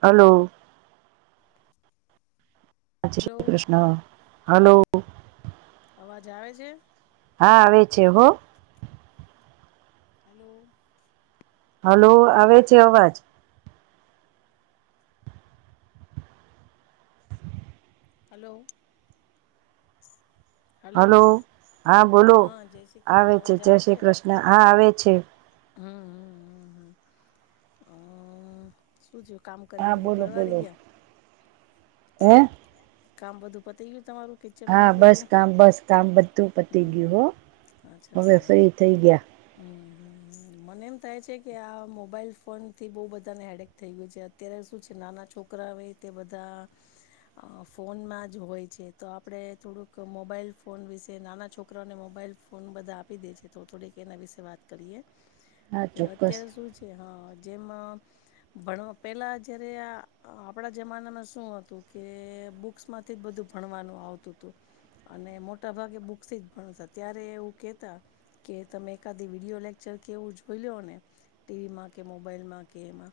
Hello. હા hello Shri Krishna hello. અવાજ આવે છે? હા આવે છે હો. હલો. હલો આવે છે અવાજ. હલો. હલો. હા બોલો હા જય શ્રી આવે કૃષ્ણ છે અવાજ જય શ્રી કૃષ્ણ હા આવે છે. હમ હમ હમ હમ અ શું થીયુ કામ કરીને હા બધું બોલો પરવારી બોલો ગયા હે હે કામ બધું પતી ગયું. તમારું કિચનનું હા ને બસ બધું કામ બસ કામ બધું પતી હમ ગયું હો. હવે ફ્રી થઈ ગયા. હમમ મને એમ થાય છે કે આ મોબાઈલ ફોન થી બો બધાને હેડક થઈ ગયું છે અત્યારે શું છે નાના છોકરા હોય તે બધા અ ફોનમાં જ હોય છે તો આપણે થોડુંક મોબાઈલ ફોન વિશે નાના છોકરાને મોબાઈલ ફોન બધા આપી દે છે તો થોડીક એના વિશે વાત કરીએ હા કે ચોક્કસ અત્યારે શું છે. હા જેમાં ભણવા પેલા જયારે આ આપડા જમાનામાં શું હતું કે બુક્સ માંથી બધું ભણવાનું આવતું હતું. અને મોટા ભાગે બુક્સ જ ભણતા ત્યારે એવું કેતા કે તમે એકાધ વિડીયો લેક્ચર એવું જોઈ લીયો ને ટીવીમાં કે મોબાઈલમાં કે એમાં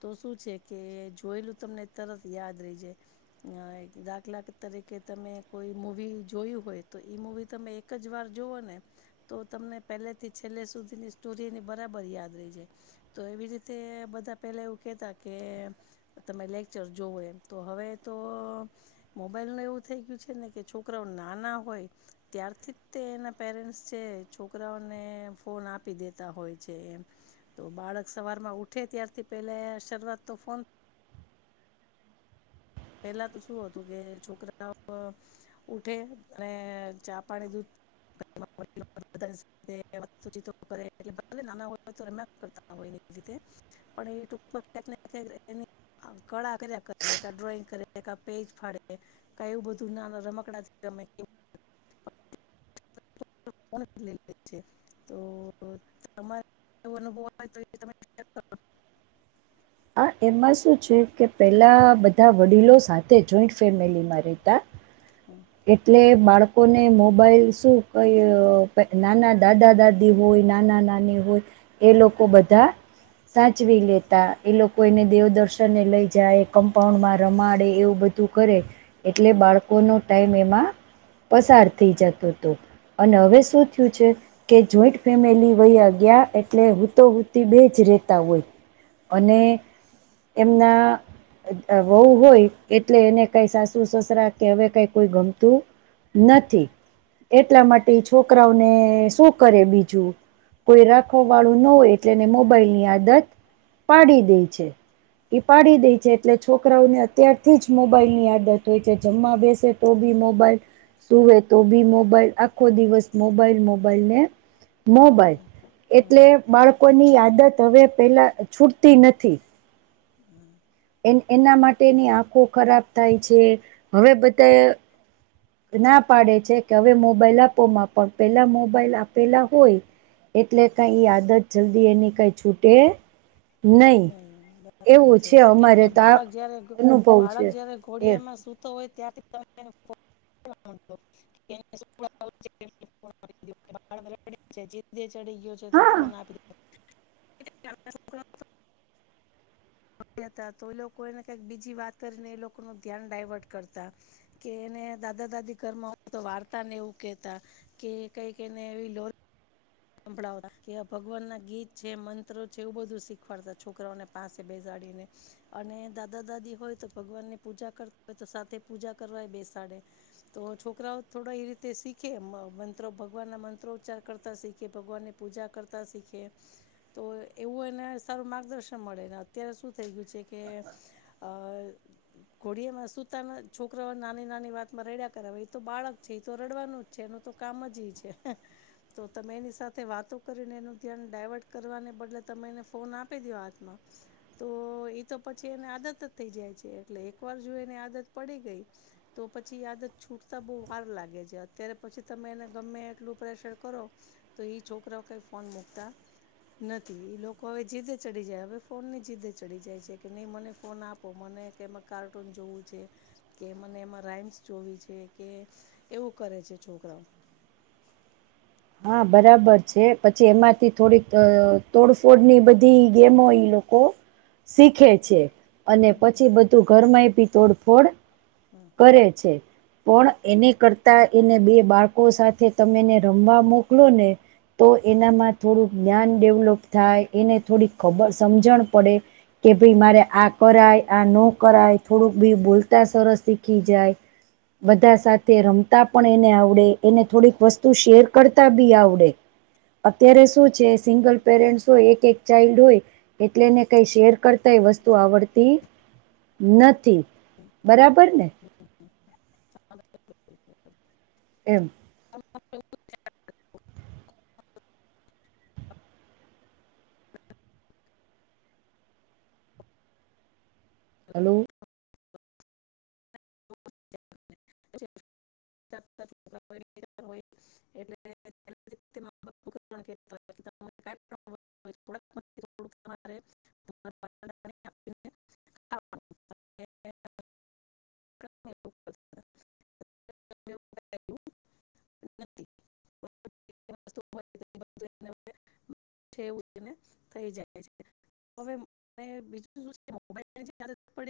તો શું છે કે જોયેલું તમને તરત યાદ રહી જાય અ દાખલા તરીકે તમે કોઈ મૂવી જોયું હોય તો ઈ મુૂવી તમે એક જ વાર જોઓ ને તો તમને પેલે થી છેલ્લે સુધીની સ્ટોરી બરાબર યાદ રહી જાય તો એવી રીતે બધા પેલા એવું કેતા કે તમે લેક્ચર જોવો એમ તો હવે તો મોબાઈલ નું એવું થઈ ગયું છે ને કે છોકરા નાના હોય ત્યારથી તે એના પેરે છોકરાને ફોન આપી દેતા હોય છે એ, તો બાળક સવારમાં ઉ ઠ ત્યારથી પહેલા શરૂઆત તો ફોન પેલા તો શું હતું કે છોકરાઓ ઉઠે અને ચા પાણી દૂધ નાના હો રમ્યા કરતા હોય એ રીતે [unintelligible] પણ એ ટક ક્યાંકને કળા ક કરે ડ્રોઈંગ [unintelligible] પેજ ફાડે, એવું બધું નાના રમકડાથી રમે. તો તમારે [unintelligible] એવો અનુભવ હોય તો એ તમે કરો. હા એમાં શું છે કે પેલા બધા વડીલો સાથે જોઈન્ટ ફેમિલીમાં રહેતા. હ [inaudible] એટલે બાળકોને મોબાઈલ શું ક નાના દાદા દાદી હોય નાના નાની હોય, એ લોકો બધા સાચવી લેતા એ લોકો એને દેવદર્શનને લઈ જાય કમ્પાઉન્ડ માં રમાડે એવું બધું કરે, એટલે બાળકોનો ટાઈમ એમાં પસાર થઈ જતો હતો. અને હવે શું થયું છે, કે જોઈન્ટ ફેમિલી વયા ગયા એટલે હુંતો હુતી બે જ રહેતા હોય, અને એમના વહુ હોય એટલે એને કઈ સાસુ સસરા કે હવે કઈ કોઈ ગમતું નથી. એટલા માટે છોકરાઓને શું કરે બીજું. કોઈ રાખવા વાળું ન હોય એટલે એને મોબાઈલની આદત પાડી દે છે. પાડી દે છે એટલે છોકરાઓને અત્યારથી જ મોબાઈલ ની આદત હોય છે જમવા બેસે તો બી મોબાઈલ, સુવે તો બી મોબાઈલ આખો દિવસ મોબાઈલ મોબાઈલ ને હમ મોબાઈલ, હમ હમ એટલે બાળકોની આદત હવે પેલા છૂટતી નથી. હમ એ એના માટેની આંખો ખરાબ થાય છે, હવે બધા ના પાડે છે કે હવે મોબાઈલ આપોમાં પણ પેલા મોબાઈલ આપેલા હોય. એટલે કઈ આદત જલ્દી એની કઈ છૂટે નહી. એવું છે કેમકે અમારે તો આ બાળક જયારે, અનુભવ બાળક છે જયારે એ ઘોડિયામાં સૂતો હોય ત ત [unintelligible] [unintelligible] ચડી ગયો છે તો હા ફોન આપી દે. તો એ લોકો એને કક બીજી વાત કરીને એ લોકો ન ધ્યાન ડાયવર્ટ કરતા, કે એને દાદા દાદી ઘરમાં તો વાર્તા ને એવું કહેતા, કે કઈક એને એવી લો સંભળાવતા કે ભગવાન ના ગીત છે મંત્રો છે એવું બધું શીખવાડતા છોકરાઓને પાસે બેસાડ. અને દાદા દાદી હોય તો ભગવાન ની પૂજા કર હોય તો સાથે પૂજા કરવાય બેસાડે. તો છોકરાઓ થોડા એ રીતે શીખે મંત્રો ભગવાન ના મંત્રો ઉચ્ચાર કરતા શીખે. ભગવાનની પૂજા કરતા શીખે, તો એવું એને સારું માર્ગદર્શન મળે ને અત્યારે ઘોડી સુતા છોકરોની વા રાતમાં રડયા કરાવ એ તો બાળક છે એ તો રડવાનું જ છે એનું તો કામ જ છે. તમે એની સાથે વાતો કરીને એનું ધ્યાન ડાયવર્ટ કરવાને બદલે તમે એને ફોન આપી દો હાથમાં. તો એતો પછી એને આદત જ થઈ જાય છે એટલે એક વાર જો એને આદત પડી ગઈ. તો પછી આદત છૂટતા બહુ વાર લાગે છે અત્યારે પછી તમે એને ગમે એટલું પ્રેશર કરો. તો એ છોકરા કઈ ફોન મુકતા. નથી, લોકો હવે જીદે ચડી જાય હવે ફોન ની જીદે ચડી જાય છે કે નહી મને ફોન આપો મને કાર્ટૂન જોવું છે, કે મને એમાં રાઈમ્સ જો છે કે એવું કરે. જે છોકરાઓ. હા બરાબર છે પછી એમાંથી થોડીક તોડફોડ ની બધી ગેમો લોકો શીખે છે, અને હમ પછી બધું ઘરમાં ભી તોડફોડ હમ કરે છે, હમ પણ એને કરતા એને બે બાળકો સાથે તમેને ર વા મોકલો ને તો એનામાં થોડુંક જ્ઞાન ડેવલોપ થાય એને થોડીક ખબર સમજણ પડે કે ભઈ મારે આ કરાય આ ન કરાય થોડુંક બી બોલતા સરસ શીખી જાય. બધા સાથે રમતા પણ એને આવડે એને થોડીક વસ્તુ શેર કરતા બી આવડે અત્યારે શું છે સિંગલ પેરેન્ટ્સ હોય એક એક ચાઇલ્ડ હોય, એટલેને કઈ શેર કરતા વસ્તુ આવડતી નથી, બરાબર ને? એમ હલો. [unintelligible] [unintelligible] [unintelligible] છેવું છે ને થઈ જાય છે. હવે બીજ [unintelligible]